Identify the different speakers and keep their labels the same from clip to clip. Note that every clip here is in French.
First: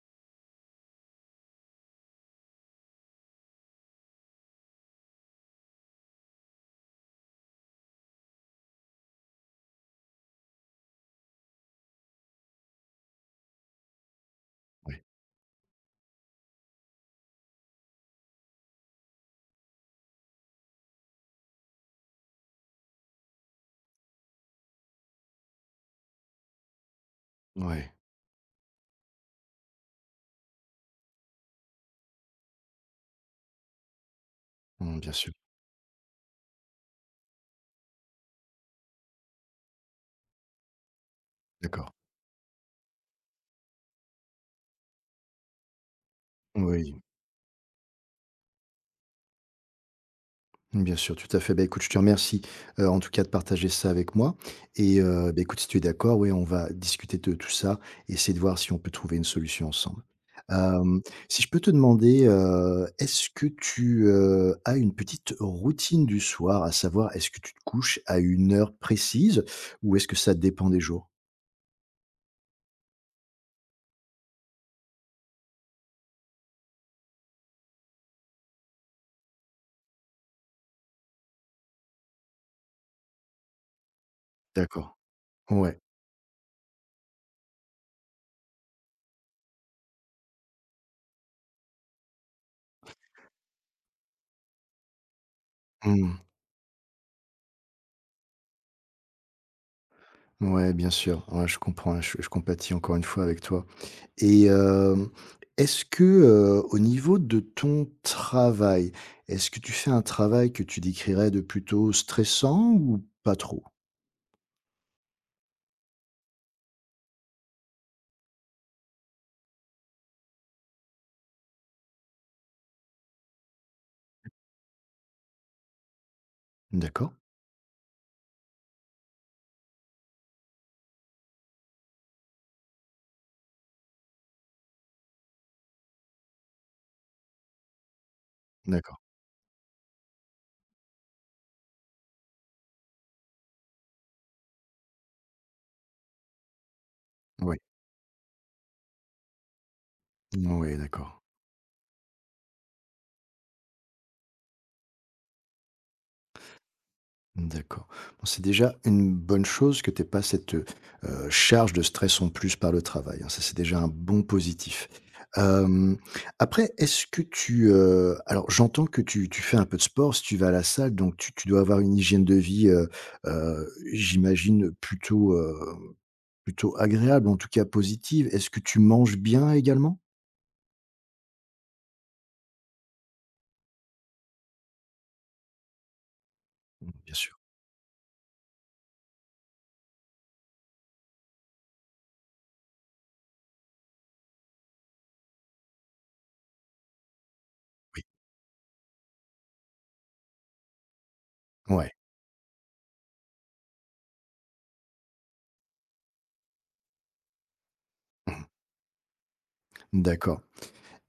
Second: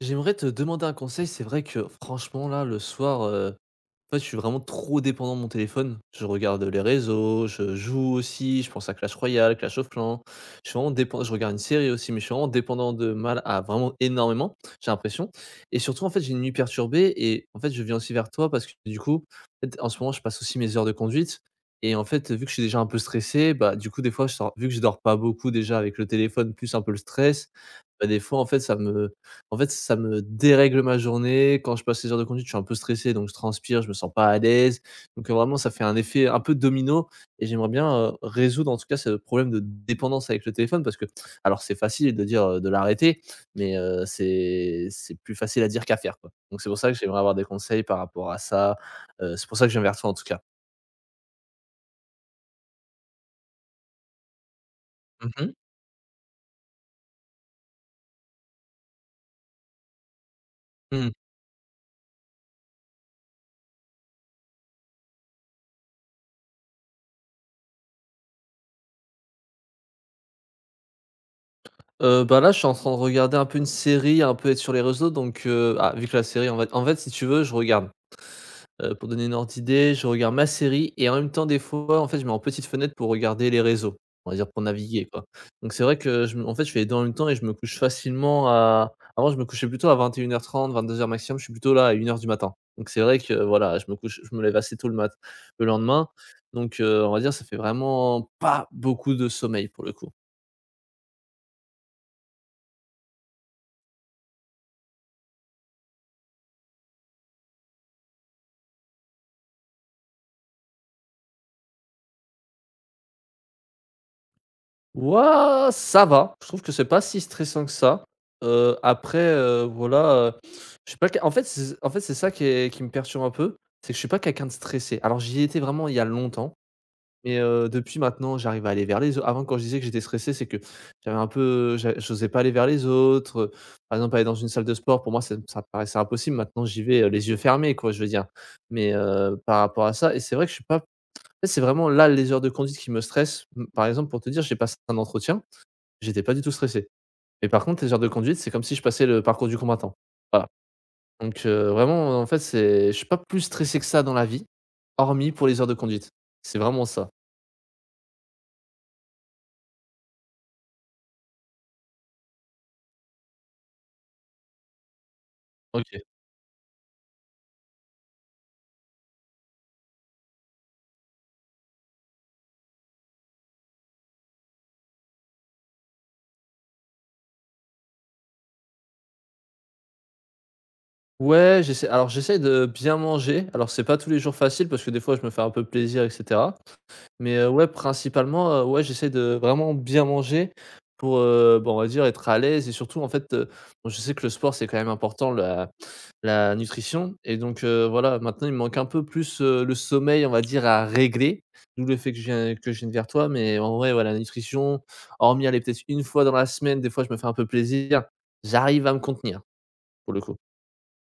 Speaker 1: J'aimerais te demander un conseil. C'est vrai que franchement, là, le soir, en fait, je suis vraiment trop dépendant de mon téléphone. Je regarde les réseaux, je joue aussi, je pense à Clash Royale, Clash of Clans. Je suis vraiment dépendant. Je regarde une série aussi, mais je suis vraiment dépendant de mal à vraiment énormément, j'ai
Speaker 2: Ouais,
Speaker 1: l'impression. Et surtout, en fait, j'ai une nuit perturbée, et en fait, je viens aussi vers toi parce que du coup, en fait, en ce moment, je passe aussi mes heures de conduite. Et en fait, vu que je suis déjà un peu stressé, bah, du coup, des fois, je sors vu que je dors pas beaucoup déjà avec le téléphone plus un peu le stress,
Speaker 2: ouais,
Speaker 1: bah, des fois, en fait, ça me dérègle ma journée. Quand je passe les heures de conduite, je suis un peu stressé, donc je transpire, je me sens pas à l'aise.
Speaker 2: mmh, bien
Speaker 1: Donc,
Speaker 2: sûr,
Speaker 1: vraiment, ça fait un effet un peu domino, et j'aimerais bien, résoudre, en tout cas, ce problème de dépendance avec le téléphone. Parce que alors c'est
Speaker 2: d'accord.
Speaker 1: facile de dire, de l'arrêter, mais, c'est plus facile à dire qu'à faire, quoi. Donc c'est pour ça
Speaker 2: Oui,
Speaker 1: que j'aimerais avoir des conseils par rapport à ça. C'est pour ça que je viens vers toi, en tout cas.
Speaker 2: bien sûr, tout à fait. Bah, écoute, je te remercie, en tout cas de partager ça avec moi et
Speaker 1: Mmh
Speaker 2: bah,
Speaker 1: mh.
Speaker 2: écoute, si tu es d'accord, oui, on va discuter de tout ça, et essayer de voir si on peut trouver une solution ensemble. Hem,
Speaker 1: Mmh.
Speaker 2: si je peux te demander, est-ce que tu, as une petite routine du soir? À savoir, est-ce que tu te couches à une heure précise ou est-ce que ça dépend des jours?
Speaker 1: Bah, là, je suis en train de regarder un peu une série, un peu être sur les réseaux donc, ah, vu que la série, en fait, si tu veux, je regarde heu, pour donner une ordre d'idée, je regarde ma série et en même temps, des fois, en fait, je mets en petite fenêtre pour regarder les réseaux, on va dire pour
Speaker 2: D'accord,
Speaker 1: naviguer, quoi. Donc
Speaker 2: ouais,
Speaker 1: c'est vrai que je me en fait, je fais les 2 en même temps, et je me couche facilement à avant, je me couchais plutôt à vingt-deux et une heures trente, 22h maximum. Je suis plutôt là à 1h du matin. Donc c'est vrai que, voilà, je me lève assez tôt le lendemain.
Speaker 2: mmh,
Speaker 1: Donc on va dire, ça fait vraiment pas beaucoup de sommeil, pour le coup.
Speaker 2: ouais, bien sûr, ouais, je comprends, hein, je compatis encore une fois avec toi. Et est-ce que, au niveau de ton travail, est-ce que tu fais un travail que tu décrirais de plutôt stressant ou pas trop?
Speaker 1: Ouah, ça va. Je trouve que c'est pas si stressant que ça. Après, voilà, heu, je suis pas quel en fait, c'est ça qui me perturbe un peu, c'est que je suis pas quelqu'un de stressé. Alors j'y étais vraiment il y a longtemps,
Speaker 2: D'accord,
Speaker 1: mais depuis maintenant, j'arrive à aller vers les autres. Avant, quand je disais que j'étais stressé, c'est que j'avais un peu j'a j'osais pas aller vers les autres, par exemple, aller dans une salle de sport, pour moi, ça me paraissait impossible. Maintenant, j'y vais, les yeux fermés, quoi, je veux dire, mais
Speaker 2: d'accord.
Speaker 1: par rapport à ça. Et c'est vrai que je suis pas en fait, c'est vraiment là, les heures de conduite qui me stressent. Mmh, par exemple, pour te dire, j'ai passé un entretien. J'étais pas du tout stressé. Mais
Speaker 2: Oui.
Speaker 1: par contre, les heures de conduite, c'est comme si je passais le parcours du combattant. Voilà.
Speaker 2: Oui, d'accord.
Speaker 1: Donc, vraiment, en fait, c'est je suis pas plus stressé que ça dans la vie, hormis pour les heures de conduite. C'est vraiment ça.
Speaker 2: D'accord. Bon, c'est déjà une bonne chose que tu aies pas cette, charge de stress en plus par le travail, hein. Ça, c'est déjà un bon positif.
Speaker 1: OK.
Speaker 2: Hem, après, est-ce que tu, alors j'entends que tu fais un peu de sport, si tu vas à la salle, donc tu dois avoir une hygiène de vie, j'imagine plutôt, plutôt agréable, en tout cas positive. Est-ce que tu manges bien également?
Speaker 1: Ouais, j'essaie de bien manger. Alors c'est pas tous les jours facile parce que des fois je me fais un peu plaisir, et cetera.
Speaker 2: Bien
Speaker 1: Mais,
Speaker 2: sûr,
Speaker 1: ouais, principalement, ouais, j'essaie de vraiment bien manger pour, bah, on va dire être à l'aise. Et surtout en fait, bon, je sais que le sport, c'est quand même important, la nutrition. Et donc,
Speaker 2: oui.
Speaker 1: voilà, maintenant il me manque un peu plus, le sommeil on va dire à régler. D'où
Speaker 2: Ouais.
Speaker 1: le fait que je viens que je vienne vers toi. Mais en vrai, voilà, la nutrition, hormis aller peut-être une fois dans la semaine, des fois je me fais un peu plaisir,
Speaker 2: Mmh.
Speaker 1: j'arrive à me contenir pour le coup.
Speaker 2: D'accord.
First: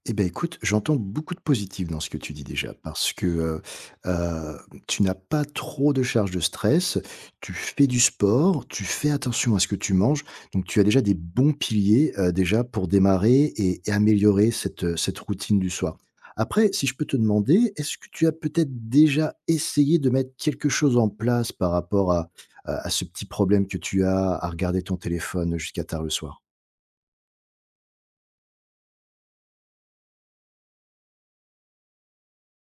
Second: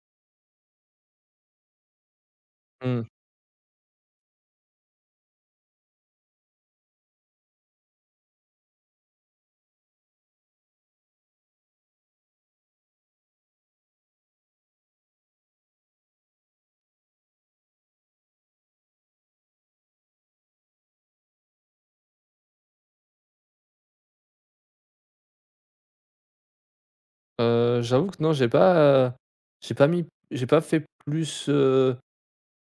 Speaker 2: Eh beh, écoute, j'entends beaucoup de positif dans ce que tu dis déjà
Speaker 1: Mmh.
Speaker 2: parce que, heu, tu n'as pas trop de charge de stress, tu fais du sport, tu fais attention à ce que tu manges, donc tu as déjà des bons piliers, déjà pour démarrer et améliorer cette, cette routine du soir. Après, si je peux te demander, est-ce que tu as peut-être déjà essayé de mettre quelque chose en place par rapport à ce petit problème que tu as à regarder ton téléphone jusqu'à tard le soir?
Speaker 1: J'avoue que non, j'ai pas fait plus,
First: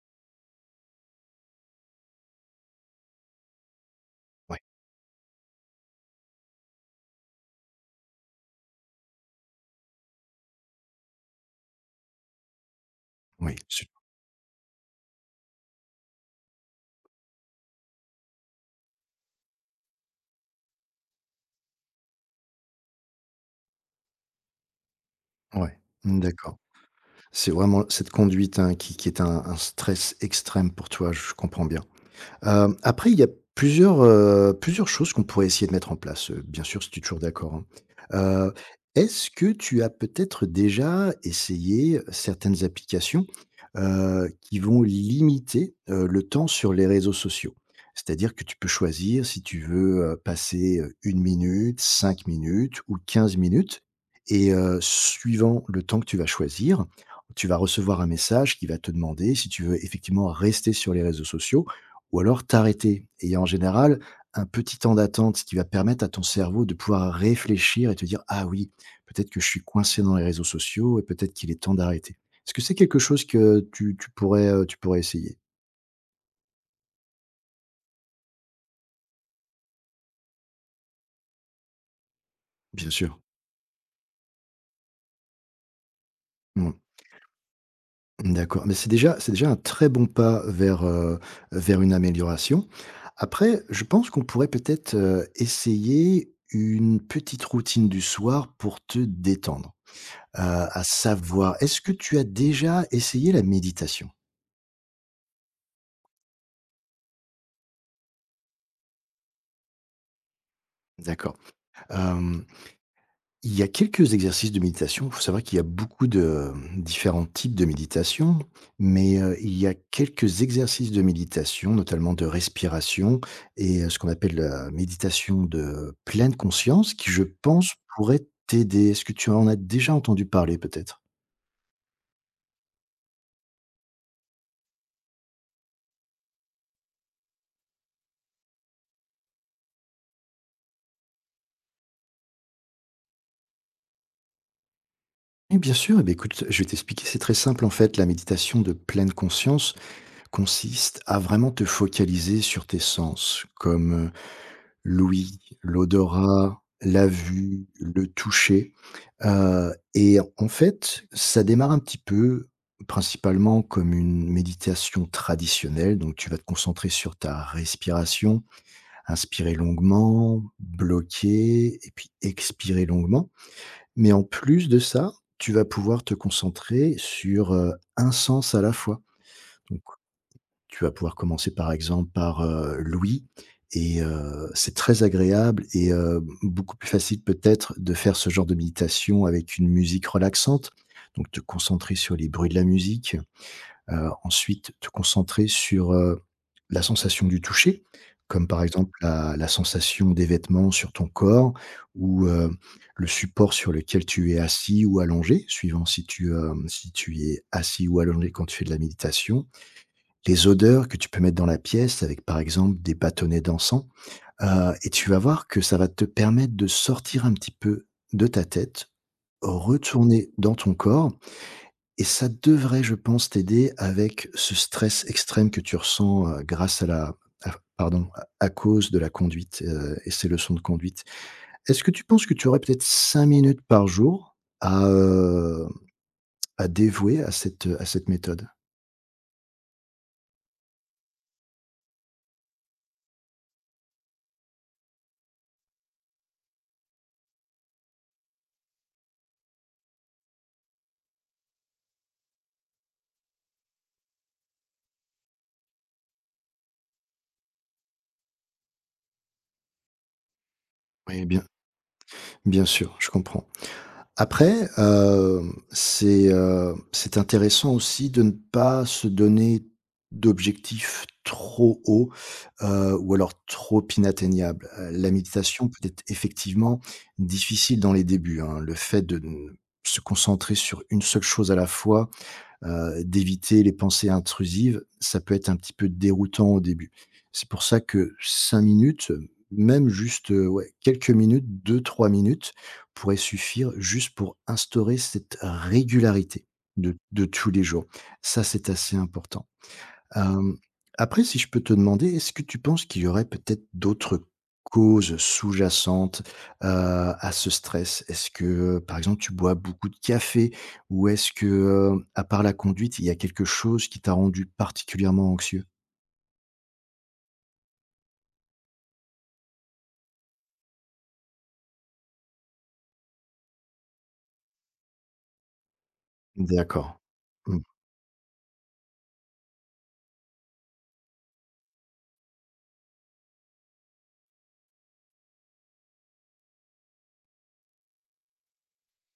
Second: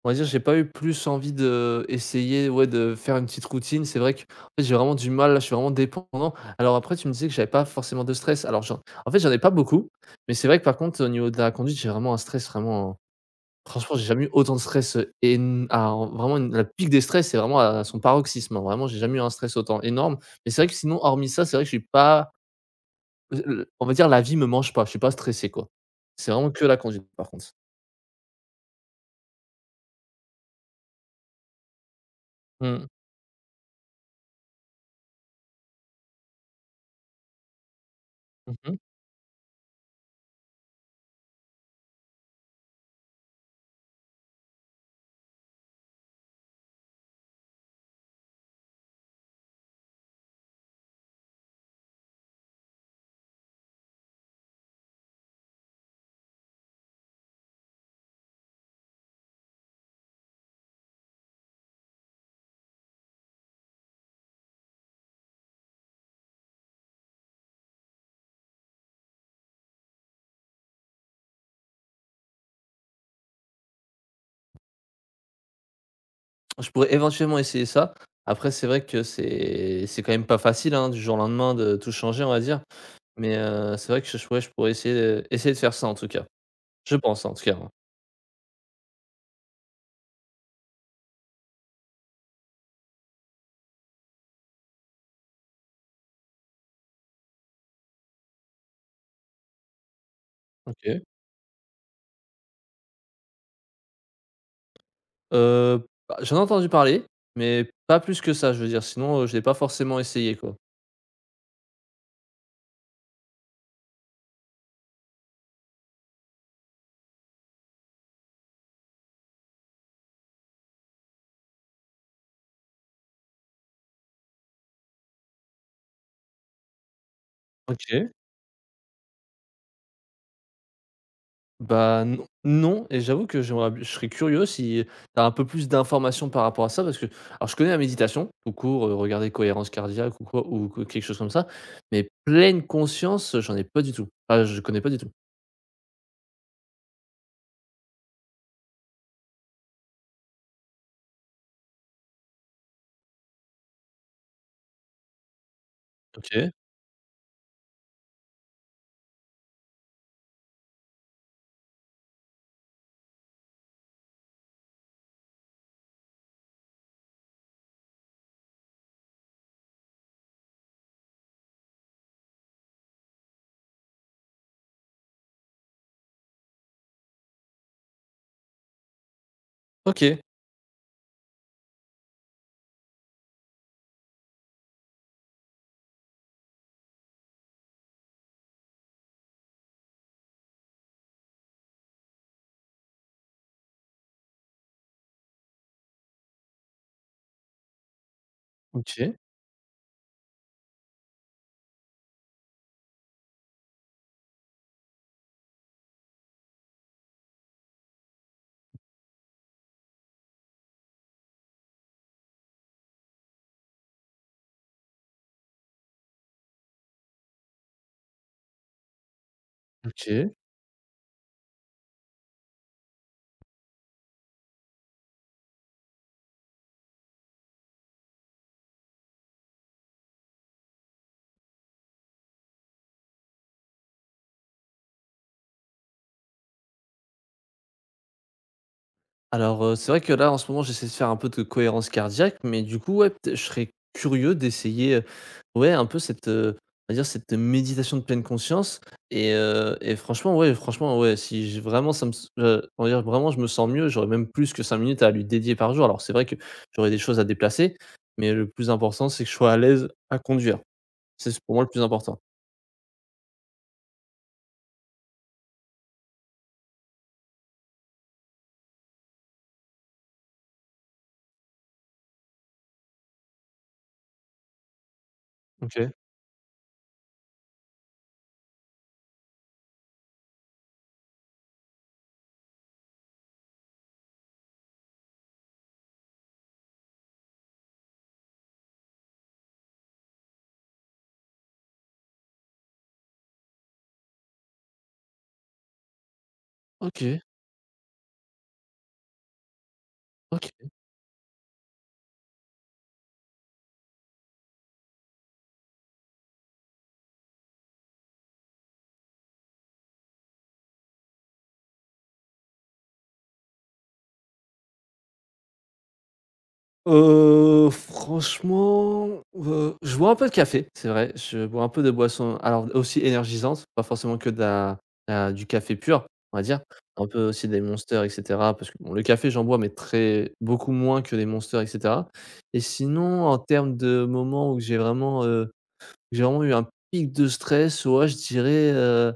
Speaker 1: on va dire, j'ai pas eu plus envie de essayer, ouais, de faire une petite routine. C'est vrai que
Speaker 2: Oui,
Speaker 1: en fait, j'ai vraiment du mal, là, je suis vraiment dépendant. Alors après, tu me disais que j'avais pas forcément de stress. Alors j'en en fait, j'en ai pas beaucoup, mais c'est vrai que par contre, au niveau de la conduite, j'ai vraiment un stress vraiment
Speaker 2: oui, su
Speaker 1: franchement, j'ai jamais eu autant de stress, et vraiment une la pique des stress, c'est vraiment à son paroxysme, hein. Vraiment, j'ai jamais eu un stress autant énorme. Mais c'est vrai que sinon, hormis ça, c'est vrai que j'ai pas Heu, on va dire la vie me mange pas, je suis pas stressé quoi.
Speaker 2: ouais, mmh,
Speaker 1: C'est vraiment
Speaker 2: d'accord.
Speaker 1: que la conduite par
Speaker 2: C'est
Speaker 1: contre.
Speaker 2: vraiment cette conduite, hein, qui est un stress extrême pour toi, je comprends bien. Hem,
Speaker 1: Mmh.
Speaker 2: après, il y a plusieurs choses qu'on pourrait essayer de mettre en place, bien sûr, si tu es toujours d'accord, hein. Heu,
Speaker 1: Mmh mh.
Speaker 2: est-ce que tu as peut-être déjà essayé certaines applications, qui vont limiter, le temps sur les réseaux sociaux? C'est-à-dire que tu peux choisir si tu veux, passer, 1 minute, 5 minutes ou 15 minutes et suivant le temps que tu vas choisir, tu vas recevoir un message qui va te demander si tu veux effectivement rester sur les réseaux sociaux ou alors t'arrêter. Et il y a en général un petit temps d'attente, qui va permettre à ton cerveau de pouvoir réfléchir et te dire: «Ah oui, peut-être que je suis coincé dans les réseaux sociaux et peut-être qu'il est temps d'arrêter». Est-ce que c'est quelque chose que tu pourrais, tu pourrais essayer?
Speaker 1: Je pourrais éventuellement essayer ça. Après, c'est vrai que c'est quand même pas facile, hein, du jour au lendemain de tout changer, on va dire.
Speaker 2: Bien sûr.
Speaker 1: Mais, c'est vrai que je ouais, je pourrais essayer, de faire ça en tout cas.
Speaker 2: Mmh.
Speaker 1: Je pense en tout cas, hein.
Speaker 2: D'accord, mais c'est déjà un très bon pas vers, vers une amélioration. Après, je pense qu'on pourrait peut-être, essayer une petite routine du soir pour te détendre. À
Speaker 1: OK.
Speaker 2: savoir est-ce que tu as déjà essayé la méditation?
Speaker 1: Bah, j'en ai entendu parler, mais pas plus que ça, je veux dire, sinon, je l'ai pas forcément essayé quoi.
Speaker 2: D'accord. Hem, il y a quelques exercices de méditation. Il faut savoir qu'il y a beaucoup de, différents types de méditation, mais, il y a quelques exercices de méditation, notamment de respiration et ce qu'on appelle la méditation de pleine conscience qui, je pense,
Speaker 1: OK.
Speaker 2: pourrait t'aider. Est-ce que tu en as déjà entendu parler peut-être?
Speaker 1: Bah, non non, et j'avoue que j'aimerais b je serais curieux si tu as un peu plus d'informations par rapport à ça. Parce que alors je connais la méditation tout court, regarder cohérence cardiaque ou quoi ou que quelque chose comme ça, mais pleine conscience, j'en ai pas du tout. Ah, je connais pas du tout.
Speaker 2: Oui, bien sûr. Eh beh, écoute, je vais t'expliquer. C'est très simple en fait, la méditation de pleine conscience consiste à vraiment te focaliser sur tes sens, comme, l'ouïe,
Speaker 1: OK,
Speaker 2: l'odorat, la vue, le toucher, et en fait, ça démarre un petit peu principalement comme une méditation traditionnelle, donc tu vas te concentrer sur ta respiration, inspirer longuement, bloquer et puis expirer longuement. Mais en plus de ça, tu vas pouvoir te concentrer sur, 1 sens à la fois.
Speaker 1: OK,
Speaker 2: Tu vas pouvoir commencer par exemple par, Louis et c'est très agréable et beaucoup plus facile peut-être de faire ce genre de méditation avec une musique relaxante. Donc te concentrer sur les bruits de la musique, ensuite te concentrer sur, la sensation du toucher, comme par exemple
Speaker 1: OK,
Speaker 2: la sensation des vêtements sur ton corps ou, le support sur lequel tu es assis ou allongé, suivant si tu, si tu es assis ou allongé quand tu fais de la méditation, les odeurs que tu peux mettre dans la pièce avec, par exemple, des bâtonnets d'encens, et tu vas voir que ça va te permettre de sortir un petit peu de ta tête,
Speaker 1: OK.
Speaker 2: retourner dans ton corps et ça devrait, je pense, t'aider avec ce stress extrême que tu ressens, grâce à la à pardon, à cause de la conduite, et ces leçons de conduite. Est-ce que tu penses que tu aurais peut-être 5 minutes par jour à dévouer à cette méthode?
Speaker 1: Alors, c'est vrai que là, en ce moment, j'essaie de faire un peu de cohérence cardiaque, mais du coup, ouais, peut-ê je serais curieux d'essayer, ouais, un peu cette, on va dire cette méditation de pleine conscience. Et franchement, ouais, franchement, ouais, si j vraiment ça me s on va dire vraiment je me sens mieux, j'aurais même plus que 5 minutes à lui dédier par jour. Alors c'est vrai que j'aurais des choses à déplacer, mais le plus important, c'est que je sois à l'aise à conduire.
Speaker 2: Oui,
Speaker 1: C'est
Speaker 2: bien
Speaker 1: pour moi le plus important.
Speaker 2: bien sûr, je comprends. Après, c'est intéressant aussi de ne pas se donner d'objectifs trop hauts, ou alors trop inatteignables. La méditation peut
Speaker 1: OK.
Speaker 2: être effectivement difficile dans les débuts, hein. Le fait de ne se concentrer sur une seule chose à la fois, d'éviter les pensées intrusives, ça peut être un petit peu déroutant au début. C'est pour ça que 5 minutes, même juste, ouais, quelques minutes, deux, 3 minutes pourraient suffire juste pour instaurer cette régularité de
Speaker 1: OK,
Speaker 2: de tous les jours. Ça, c'est assez important. Hem,
Speaker 1: OK.
Speaker 2: après, si je peux te demander, est-ce que tu penses qu'il y aurait peut-être d'autres causes sous-jacentes, heu, à ce stress? Est-ce que, par exemple, tu bois beaucoup de café? Ou est-ce que, à part la conduite, il y a quelque chose qui t'a rendu particulièrement anxieux?
Speaker 1: Franchement, je bois un peu de café, c'est vrai. Je bois un peu de boisson alors aussi énergisante, pas forcément que de la du café pur, on va dire.
Speaker 2: D'accord.
Speaker 1: Un peu aussi des
Speaker 2: Mmh.
Speaker 1: monsters, et cetera, parce que bon, le café, j'en bois mais très beaucoup moins que les monsters, et cetera. Et sinon, en termes de moments où j'ai vraiment eu un pic de stress, ouais, je dirais,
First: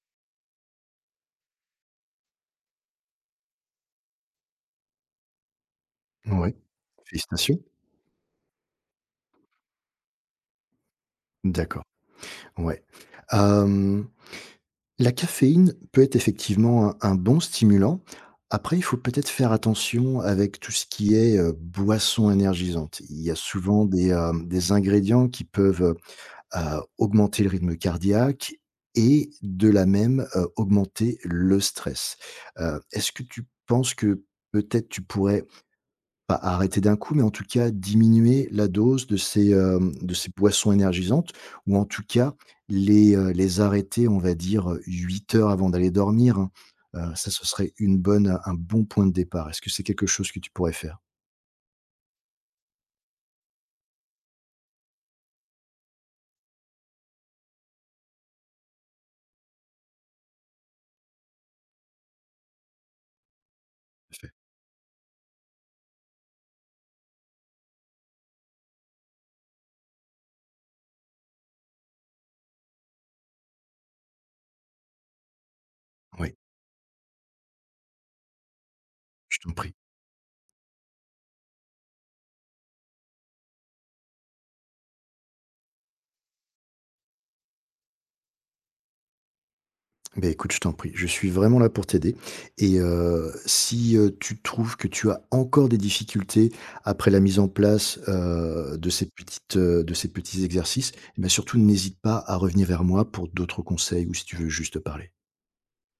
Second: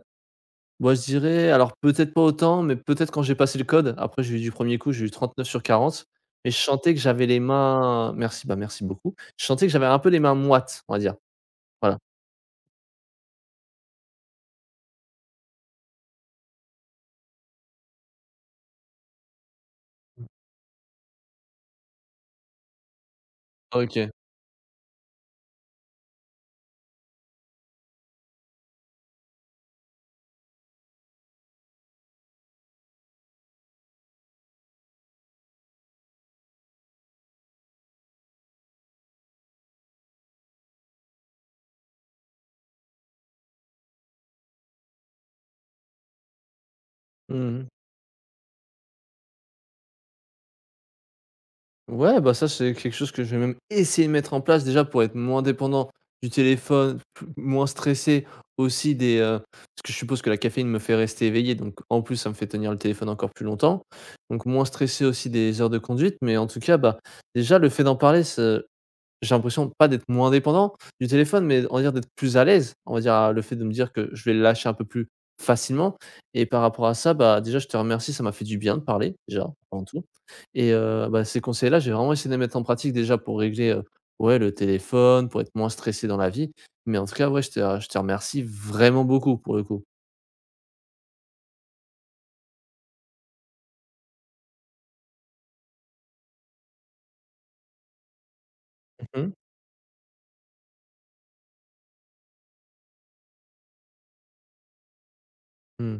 Speaker 1: moi, je dirais alors peut-être pas autant, mais peut-être quand j'ai passé le code. Après, j'ai eu du premier coup, j'ai eu 39 sur 40, mais
Speaker 2: Ouais,
Speaker 1: je sentais que j'avais les
Speaker 2: félicitations.
Speaker 1: mains merci, bah, merci beaucoup. Je sentais que j'avais un peu les mains moites, on va dire.
Speaker 2: D'accord,
Speaker 1: Voilà.
Speaker 2: ouais. Hem, La caféine peut être effectivement un bon stimulant. Après, il faut peut-être faire attention avec tout ce qui est boisson énergisante. Il y a souvent
Speaker 1: OK.
Speaker 2: des ingrédients qui peuvent augmenter le rythme cardiaque et de la même augmenter le stress. Est-ce que tu penses que peut-être tu pourrais pas arrêter d'un coup, mais en tout cas diminuer la dose de ces boissons énergisantes ou en tout cas les arrêter, on va dire, 8 heures avant d'aller dormir, hein. Ça, ce
Speaker 1: Mmh.
Speaker 2: serait une bonne un bon point de départ. Est-ce que c'est quelque chose que tu pourrais faire?
Speaker 1: Ouais, bah, ça, c'est quelque chose que je vais même essayer de mettre en place déjà pour être moins dépendant du téléphone, plus moins stressé aussi parce que je suppose que la caféine me fait rester éveillé, donc en plus, ça me fait tenir le téléphone encore plus longtemps,
Speaker 2: Tout à fait?
Speaker 1: donc moins stressé aussi des heures de conduite. Mais en tout cas, bah, déjà le fait d'en parler, ce. J'ai l'impression pas d'être moins dépendant du téléphone, mais on va dire d'être plus à l'aise. On va dire, à le fait de me dire que je vais le lâcher un peu plus facilement.
Speaker 2: Oui,
Speaker 1: Et par rapport à ça, bah, déjà, je te remercie, ça m'a fait du bien de parler,
Speaker 2: je
Speaker 1: déjà,
Speaker 2: t'en prie.
Speaker 1: avant tout. Et bah, ces conseils-là, j'ai vraiment essayé de les mettre en pratique déjà pour régler, ouais, le téléphone, pour être moins stressé dans la vie, mais en tout cas, ouais, je te remercie vraiment beaucoup pour le coup.
Speaker 2: Ben écoute, je t'en prie, je suis vraiment là pour t'aider et si, tu trouves que tu as encore des difficultés après la mise en place,
Speaker 1: Mmh mh.
Speaker 2: de ces petits exercices, et bah, surtout n'hésite pas à revenir vers moi pour d'autres conseils ou si tu veux juste parler.
Speaker 1: Mmh.